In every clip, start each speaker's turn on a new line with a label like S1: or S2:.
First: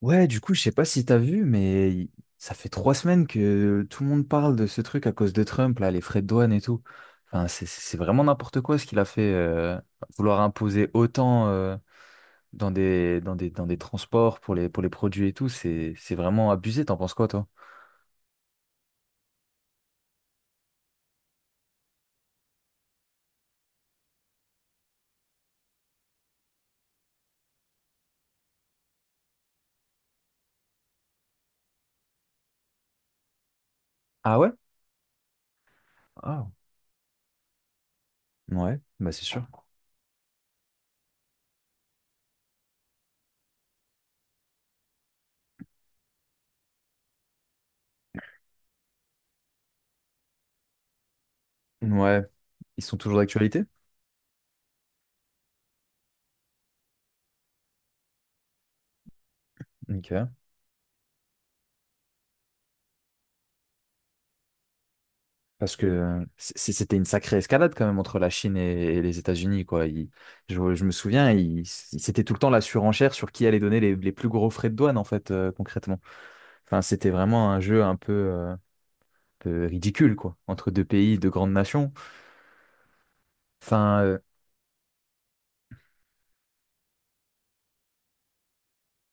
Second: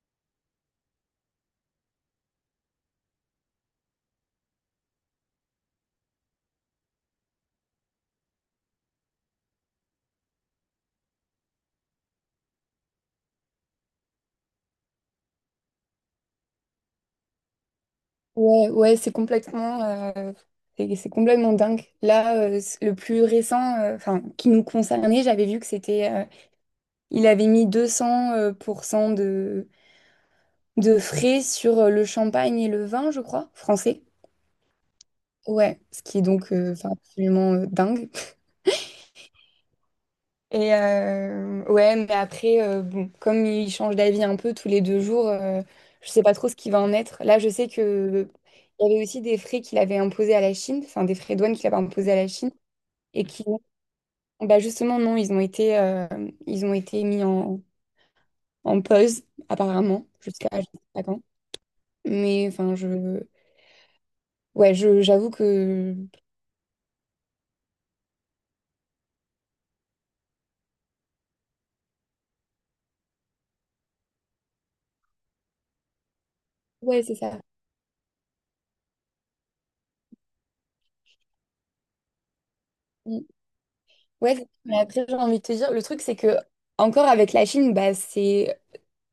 S1: Ouais, du coup, je sais pas si t'as vu, mais ça fait trois semaines que tout le monde parle de ce truc à cause de Trump, là, les frais de douane et tout. Enfin, c'est vraiment n'importe quoi ce qu'il a fait, vouloir imposer autant dans des transports pour pour les produits et tout, c'est vraiment abusé. T'en penses quoi, toi?
S2: Ouais, ouais, c'est complètement, c'est complètement dingue. Là, le plus récent, enfin, qui nous concernait, j'avais vu que c'était, il avait mis 200% pour cent de frais sur le champagne et le vin, je crois, français.
S1: Ah ouais?
S2: Ouais, ce qui est
S1: Ah,
S2: donc enfin, absolument dingue.
S1: ouais, bah c'est sûr.
S2: Et ouais, mais après, bon, comme ils changent d'avis un peu tous les deux jours, je sais pas trop ce qui va en être. Là, je sais que il y avait aussi des frais qu'il avait imposés à la Chine, enfin des frais de douane qu'il avait imposés à
S1: Ouais,
S2: la Chine.
S1: ils sont toujours
S2: Et qui,
S1: d'actualité?
S2: bah justement, non, ils ont été mis en pause, apparemment,
S1: Ok.
S2: jusqu'à je sais pas quand. Mais enfin, ouais, j'avoue
S1: Parce que
S2: que,
S1: c'était une sacrée escalade quand même entre la Chine et les États-Unis, quoi. Je me souviens, c'était tout le temps la surenchère sur qui allait donner les plus gros frais de douane, en fait, concrètement. Enfin,
S2: ouais,
S1: c'était
S2: c'est ça.
S1: vraiment un jeu un peu ridicule, quoi, entre deux pays, deux grandes nations.
S2: Mm.
S1: Enfin,
S2: Ouais, mais après, j'ai envie de te dire, le truc, c'est que, encore avec la Chine, bah, c'est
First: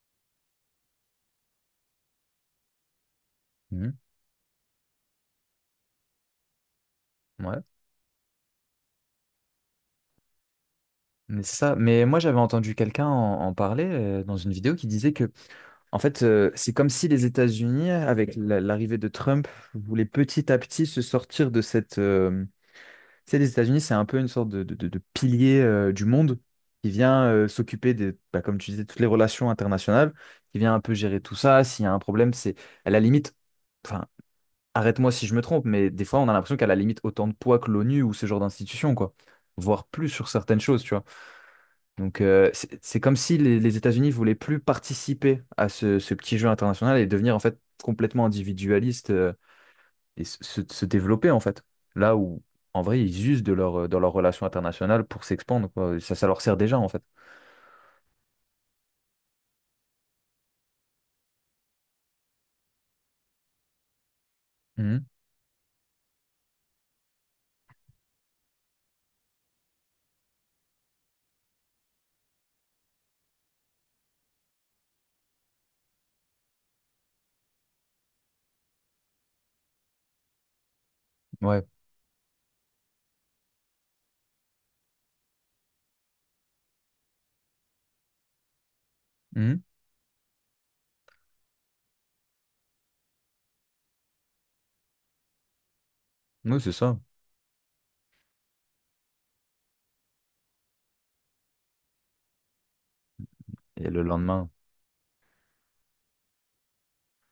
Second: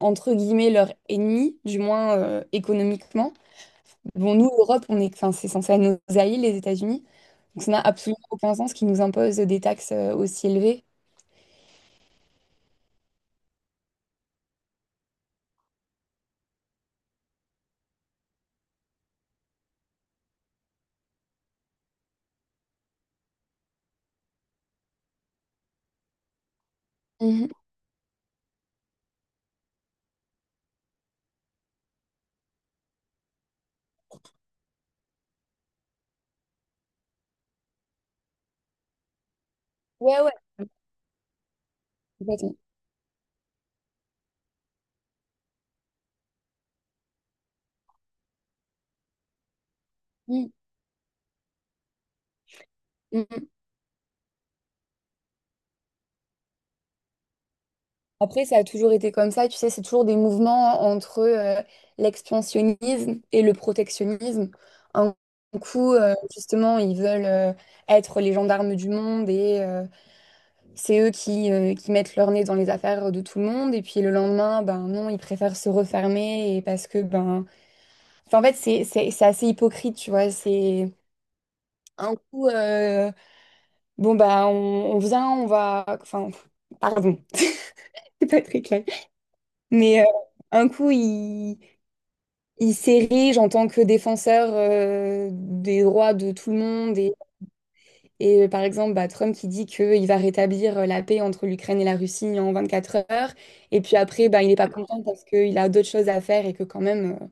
S2: entre guillemets leur ennemi, du moins économiquement.
S1: mhm,
S2: Bon, nous, l'Europe, on est, enfin, c'est censé être nos alliés, les États-Unis.
S1: ouais,
S2: Donc, ça n'a absolument aucun sens qu'ils nous imposent des taxes aussi élevées.
S1: mais c'est ça. Mais moi, j'avais entendu quelqu'un en parler dans une vidéo qui disait que, en fait, c'est comme si les États-Unis, avec l'arrivée de Trump, voulaient petit à petit se sortir de cette Euh... Tu sais, les États-Unis, c'est un peu une sorte de, de pilier du monde qui vient
S2: Mhm.
S1: s'occuper de, bah, comme tu disais, toutes les relations internationales, qui vient un peu gérer tout ça. S'il y a un problème, c'est à la limite, enfin, arrête-moi si je me trompe, mais des fois, on a l'impression qu'à la limite autant de poids que l'ONU ou ce genre d'institution, quoi, voire plus
S2: Ouais,
S1: sur
S2: ouais,
S1: certaines choses, tu vois. Donc,
S2: complètement.
S1: c'est comme si les États-Unis voulaient plus participer à ce, ce petit jeu international et devenir en fait complètement individualiste et se, se développer en fait. Là où en vrai ils usent
S2: Mm.
S1: de leur, dans leur relation internationale pour s'expandre, quoi. Ça leur sert déjà en fait.
S2: Après, ça a toujours été comme ça, tu sais, c'est toujours des mouvements entre l'expansionnisme et le protectionnisme.
S1: Mhm.
S2: Un coup, justement, ils veulent être les gendarmes du monde et c'est eux qui mettent leur nez dans les affaires de tout le monde. Et puis le lendemain, ben non, ils préfèrent se refermer et parce que, ben... Enfin, en fait, c'est assez hypocrite, tu vois. C'est
S1: Ouais.
S2: un coup, bon, bah, on vient, on va... Enfin, pardon, c'est pas très clair.
S1: Mhm.
S2: Mais un coup, il s'érige en tant que défenseur des droits de tout le
S1: Oui, c'est
S2: monde.
S1: ça.
S2: Et, par exemple, bah, Trump qui dit qu'il va rétablir la paix entre l'Ukraine et la Russie en 24 heures. Et
S1: Et
S2: puis
S1: le
S2: après, bah, il
S1: lendemain,
S2: n'est pas content parce qu'il a d'autres choses à faire et que quand même,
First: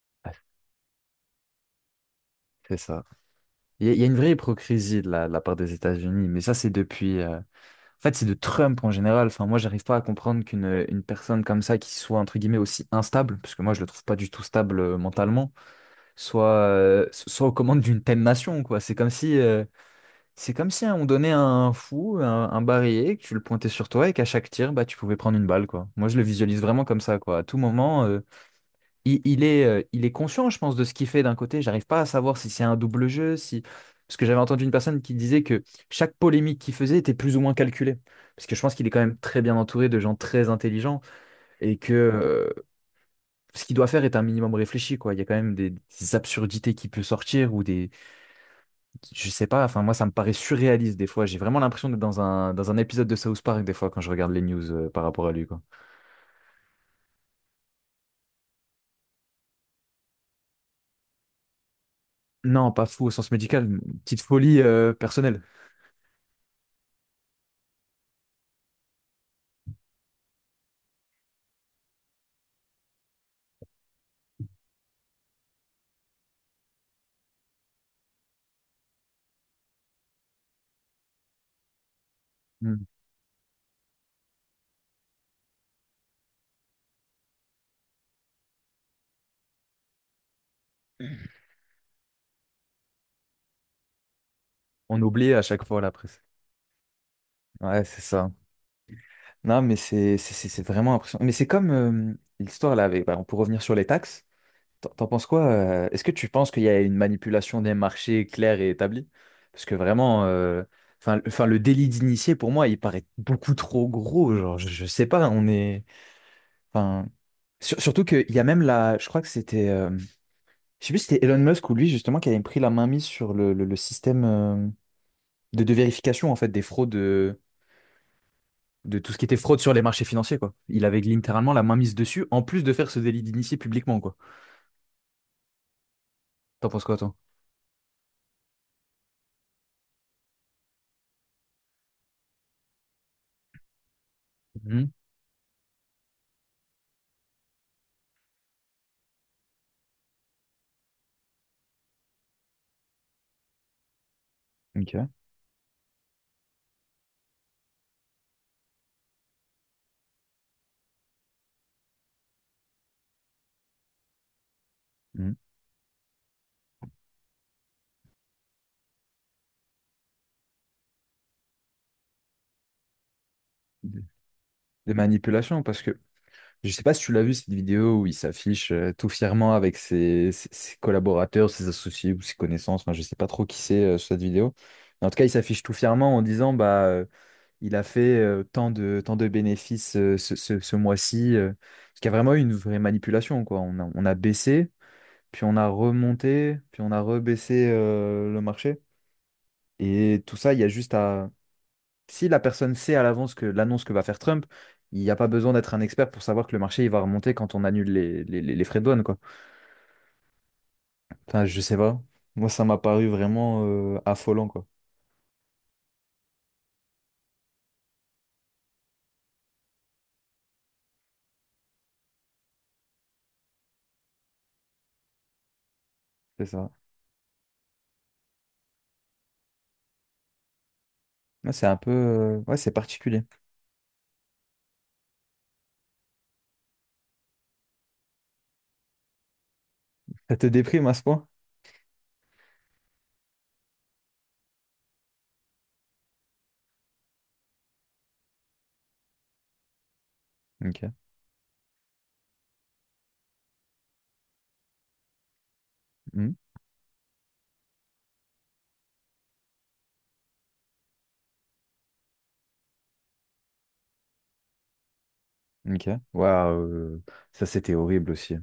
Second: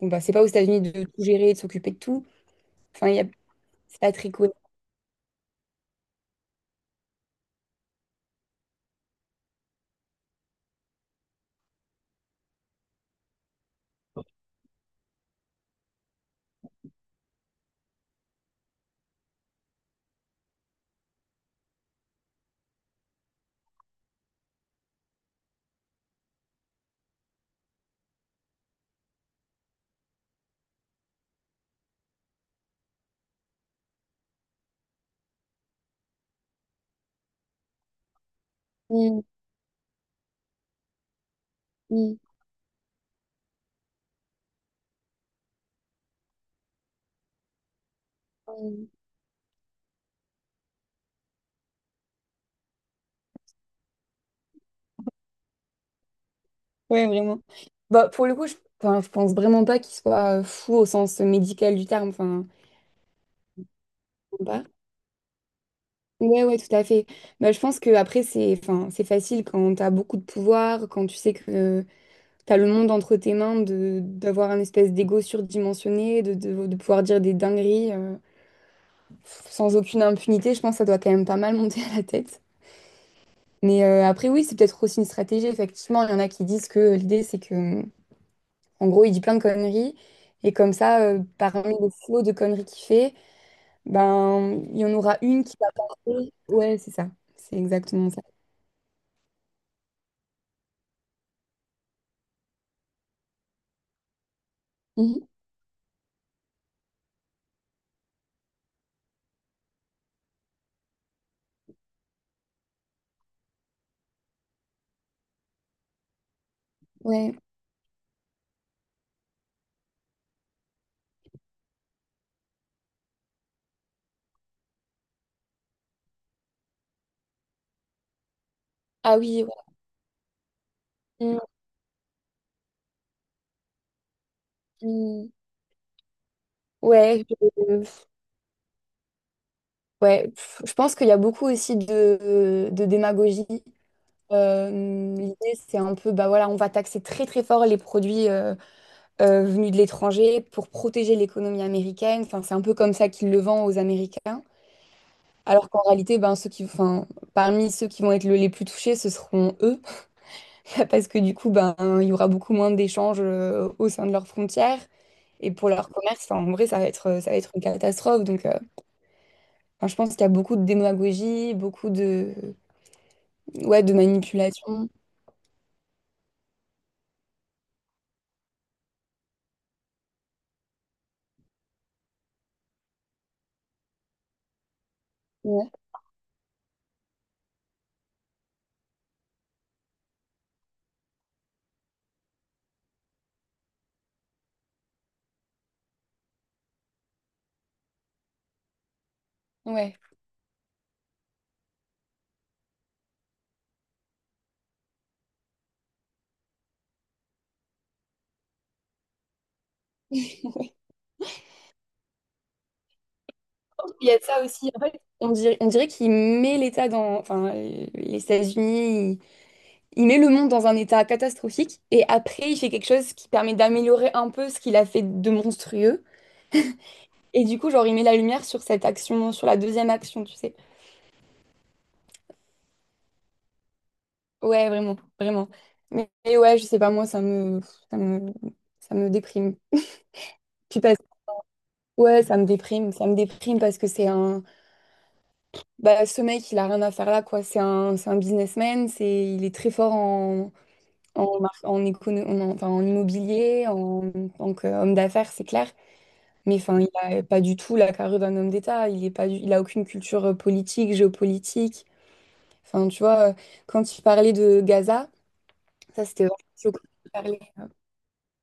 S2: bon, bah, c'est pas
S1: ah,
S2: aux États-Unis de tout gérer, de s'occuper de tout.
S1: c'est ça.
S2: Enfin, il y a...
S1: Il
S2: c'est
S1: y a
S2: pas
S1: une
S2: très
S1: vraie
S2: cool.
S1: hypocrisie de la part des États-Unis, mais ça c'est depuis... En fait, c'est de Trump en général. Enfin, moi, j'arrive pas à comprendre qu'une une personne comme ça, qui soit entre guillemets aussi instable, parce que moi, je le trouve pas du tout stable mentalement, soit, soit aux commandes d'une telle nation, quoi. C'est comme si Euh... C'est comme si hein, on donnait un fou, un barillet, que tu le pointais sur toi et qu'à chaque tir, bah, tu pouvais prendre une balle, quoi. Moi, je le visualise vraiment comme ça, quoi. À tout moment, il est conscient, je pense, de ce qu'il fait d'un côté. J'arrive pas à savoir si c'est un double jeu, si... Parce que j'avais entendu une personne qui disait que chaque polémique qu'il faisait était plus ou moins calculée. Parce que je pense qu'il est quand même
S2: Mm,
S1: très bien entouré de gens très intelligents et que,
S2: mm,
S1: ce qu'il doit faire est un minimum réfléchi, quoi. Il y a quand même des absurdités qui peuvent sortir ou des
S2: mm.
S1: je sais pas, enfin moi ça me paraît surréaliste des fois. J'ai vraiment l'impression d'être dans un épisode de South Park des fois quand je regarde les news par rapport à lui, quoi.
S2: Ouais, vraiment. Bah, pour le coup, enfin, je pense vraiment pas qu'il soit fou au sens médical du terme. Enfin,
S1: Non, pas fou au sens médical, une petite folie personnelle.
S2: ouais, ouais, tout à fait. Bah, je pense que après c'est enfin, c'est facile quand tu as beaucoup de pouvoir, quand tu sais que tu as le monde entre tes mains, de d'avoir un espèce d'ego surdimensionné, de pouvoir dire des dingueries sans aucune impunité. Je pense que ça doit quand même pas mal monter à la tête.
S1: Hmm.
S2: Mais après, oui, c'est peut-être aussi une stratégie. Effectivement, il y en a qui disent que l'idée, c'est que, en gros, il dit plein de conneries. Et comme ça, parmi le flot de conneries qu'il fait, ben, il y en
S1: On
S2: aura
S1: oublie à
S2: une qui
S1: chaque
S2: va
S1: fois la presse.
S2: passer. Ouais, c'est ça. C'est
S1: Ouais, c'est
S2: exactement ça.
S1: ça. Non, mais c'est vraiment impressionnant. Mais c'est comme l'histoire là avec, bah, on peut revenir sur les taxes. T'en
S2: Mhm.
S1: penses quoi? Est-ce que tu penses qu'il y a une manipulation des marchés claire et établie? Parce que vraiment, enfin, enfin le délit d'initié pour moi il paraît beaucoup trop gros. Genre, je sais pas, on est Enfin,
S2: Ouais.
S1: surtout qu'il y a même la, je crois que c'était, je sais plus si c'était Elon Musk ou lui justement qui avait pris la main mise sur le, le système de vérification en fait des fraudes, de tout ce
S2: Ah
S1: qui était
S2: oui,
S1: fraude
S2: ouais.
S1: sur les marchés financiers quoi. Il avait
S2: Mm,
S1: littéralement la main mise dessus en plus de faire ce délit d'initié publiquement quoi.
S2: mm.
S1: T'en penses quoi toi?
S2: Ouais, ouais, pff, je pense qu'il y a beaucoup aussi de démagogie.
S1: Mhm.
S2: Euh, l'idée, c'est un peu, bah voilà, on va taxer très très fort les produits venus de l'étranger pour protéger l'économie américaine. Enfin, c'est un peu comme ça qu'ils le vendent aux Américains.
S1: Ok.
S2: Alors qu'en réalité, ben, ceux qui, enfin, parmi ceux qui vont être les plus touchés, ce seront eux. Parce que du coup, ben, il y aura beaucoup moins d'échanges au sein de leurs frontières.
S1: Mhm.
S2: Et pour leur commerce, enfin, en vrai, ça va être une catastrophe. Donc, enfin, je pense qu'il y a beaucoup de démagogie, beaucoup ouais, de
S1: De-
S2: manipulation.
S1: De manipulation parce que je sais pas si tu l'as vu cette vidéo où il s'affiche tout fièrement avec ses, ses collaborateurs, ses associés ou ses connaissances. Enfin, je sais pas trop qui c'est sur cette vidéo. Mais en tout cas, il s'affiche
S2: Ouais,
S1: tout fièrement en disant bah il a fait tant de bénéfices ce, ce mois-ci. Parce qu'il y a vraiment eu une vraie manipulation quoi. On a baissé, puis on a remonté, puis on a rebaissé le marché.
S2: ouais.
S1: Et tout ça, il y a juste à si la personne sait à l'avance que l'annonce que va faire Trump, il n'y a pas besoin d'être un expert pour savoir que le marché il va remonter quand on annule les frais de douane, quoi. Enfin, je sais pas. Moi, ça m'a paru vraiment
S2: Il y a de ça
S1: affolant, quoi.
S2: aussi. En fait, on dirait qu'il met l'État dans, enfin, les États-Unis, il met le monde dans un état catastrophique et après, il fait quelque chose qui permet d'améliorer un peu ce qu'il a fait de monstrueux.
S1: C'est ça.
S2: Et du coup, genre, il met la lumière sur cette action, sur la deuxième action, tu sais.
S1: Ouais, c'est un peu. Ouais, c'est particulier.
S2: Ouais, vraiment, vraiment. Mais ouais, je sais pas, moi, ça me, ça me déprime.
S1: Ça te
S2: Puis
S1: déprime à ce point?
S2: ouais, ça me déprime parce que c'est un. Bah, ce mec, il a rien à faire là, quoi. C'est un businessman, il est très fort en,
S1: Ok.
S2: enfin, en immobilier, en tant qu'homme d'affaires, c'est clair.
S1: Hmm.
S2: Mais enfin, il a pas du tout la carrure d'un homme d'État. Il est pas du- il a aucune culture politique, géopolitique. Enfin, tu vois, quand tu parlais de Gaza,
S1: Ok.
S2: ça, c'était vraiment
S1: Waouh.
S2: choquant de parler.
S1: Ça, c'était horrible aussi.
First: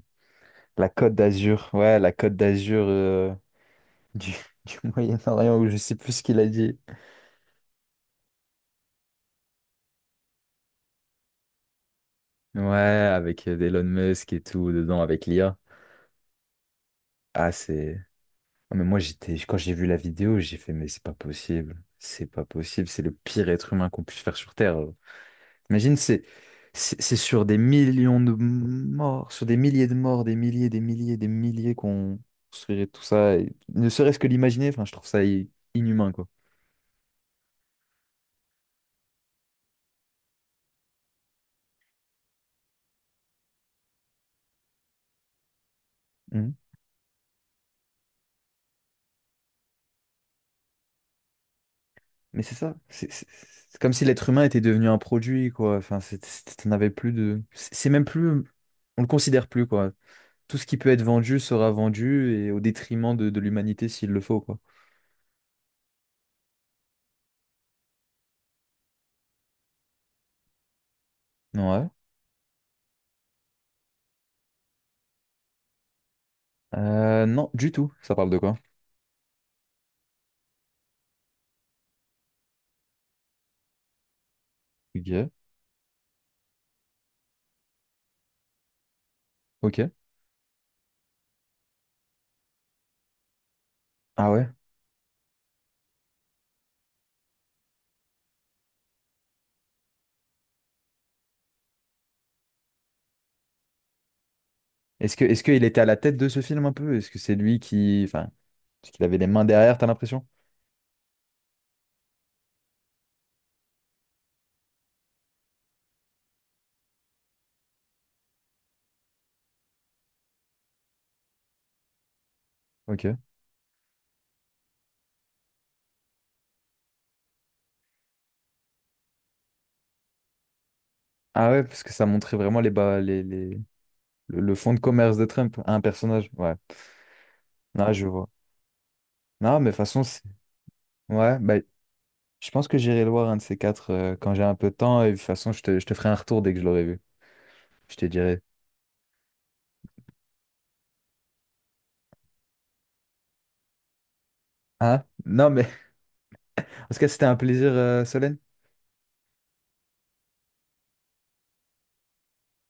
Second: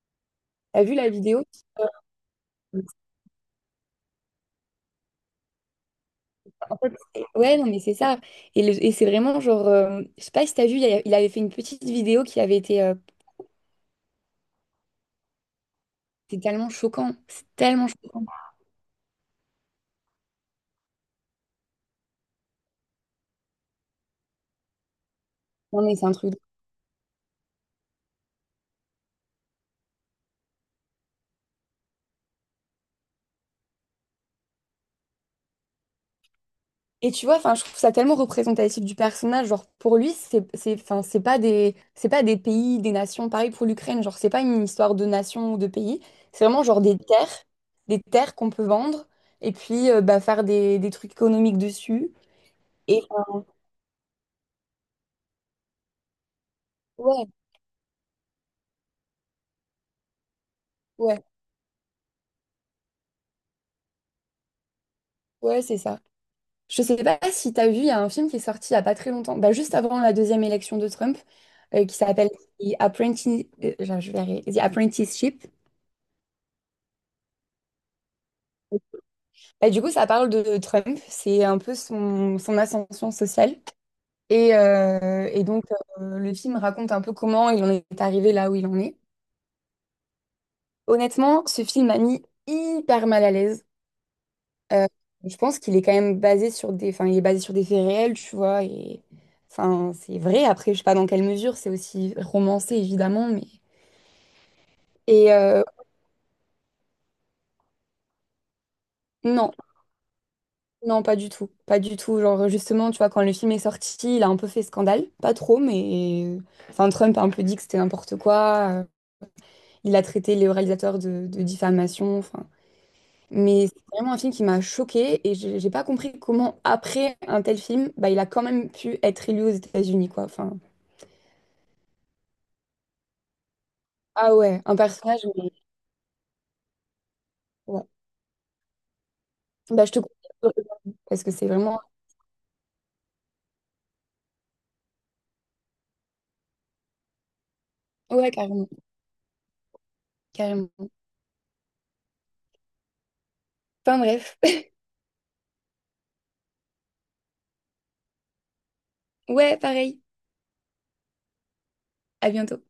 S2: T'as
S1: La
S2: vu la
S1: Côte
S2: vidéo?
S1: d'Azur.
S2: Euh,
S1: Ouais, la Côte d'Azur du, du Moyen-Orient, où je sais plus ce qu'il a
S2: En
S1: dit.
S2: fait, ouais, non, mais c'est ça. Et c'est vraiment genre, je sais pas si t'as vu, il avait fait une petite vidéo qui avait
S1: Ouais,
S2: été.
S1: avec Elon Musk et tout dedans, avec l'IA.
S2: C'est tellement choquant. C'est
S1: Ah,
S2: tellement
S1: c'est.
S2: choquant.
S1: Ah, mais moi, j'étais, quand j'ai vu la vidéo, j'ai fait, mais c'est pas possible. C'est pas possible. C'est le pire être humain qu'on puisse faire sur Terre.
S2: Non,
S1: Imagine,
S2: mais c'est un
S1: c'est,
S2: truc.
S1: c'est sur des millions de morts, sur des milliers de morts, des milliers, des milliers, des milliers qu'on construirait tout ça. Et ne serait-ce que l'imaginer, enfin, je trouve ça inhumain, quoi.
S2: Et tu vois, enfin, je trouve ça tellement représentatif du personnage. Genre, pour lui, enfin, c'est pas des pays, des nations. Pareil pour l'Ukraine. Genre, c'est pas une histoire de nation ou de pays. C'est
S1: Mhm.
S2: vraiment genre des terres qu'on peut vendre et puis bah, faire des trucs économiques dessus.
S1: Mais c'est ça.
S2: Et enfin,
S1: C'est comme si l'être humain était devenu un produit, quoi. Enfin, t'en avais plus
S2: ouais,
S1: de. C'est même plus. On le considère plus, quoi. Tout ce qui peut être
S2: ouais,
S1: vendu sera vendu et au détriment de l'humanité s'il le faut, quoi.
S2: ouais, c'est ça. Je sais pas si t'as vu, il y a un film qui est sorti il y a pas très longtemps, bah, juste avant la deuxième élection de Trump,
S1: Ouais.
S2: qui s'appelle je vais y arriver. The Apprenticeship.
S1: Non, du tout. Ça parle de quoi?
S2: Bah, du coup, ça parle de Trump, c'est un peu son ascension sociale. Et, euh,
S1: Ok.
S2: et donc, le film raconte un peu comment il en est arrivé là où il en est.
S1: Ok.
S2: Honnêtement, ce film m'a mis hyper mal à l'aise.
S1: Ah ouais.
S2: Euh, je pense qu'il est quand même basé enfin, il est basé sur des faits réels, tu vois. Et, enfin, c'est vrai. Après, je sais pas dans quelle mesure, c'est aussi romancé, évidemment. Mais... Et
S1: Est-ce
S2: euh,
S1: qu'il était à la tête de ce film un peu? Est-ce que c'est lui qui... Enfin, est-ce qu'il avait les mains
S2: non,
S1: derrière, t'as l'impression?
S2: Non, pas du tout. Pas du tout. Genre, justement, tu vois, quand le film est sorti, il a un peu fait scandale. Pas trop, mais. Enfin, Trump a un peu dit que c'était n'importe quoi. Il a traité les réalisateurs de diffamation. Enfin.
S1: Ok.
S2: Mais c'est vraiment un film qui m'a choquée et j'ai pas compris comment, après un tel film, bah, il a quand même pu être élu aux États-Unis, quoi. Enfin.
S1: Ah ouais, parce que ça montrait vraiment les bas,
S2: Ah
S1: le
S2: ouais,
S1: fond
S2: un
S1: de commerce
S2: personnage,
S1: de
S2: mais.
S1: Trump à un personnage. Ouais.
S2: Ouais.
S1: Non, je vois. Non, mais de toute
S2: Bah, je te
S1: façon,
S2: conseille. Parce que
S1: ouais,
S2: c'est
S1: bah,
S2: vraiment.
S1: je pense que j'irai le voir un de ces quatre quand j'ai un peu de temps. Et de toute façon, je te ferai un retour dès que je l'aurai vu. Je te
S2: Ouais,
S1: dirai.
S2: carrément. Carrément. Enfin, bref.
S1: Hein? Non, mais en tout cas, c'était un plaisir, Solène.
S2: Ouais, pareil. À bientôt.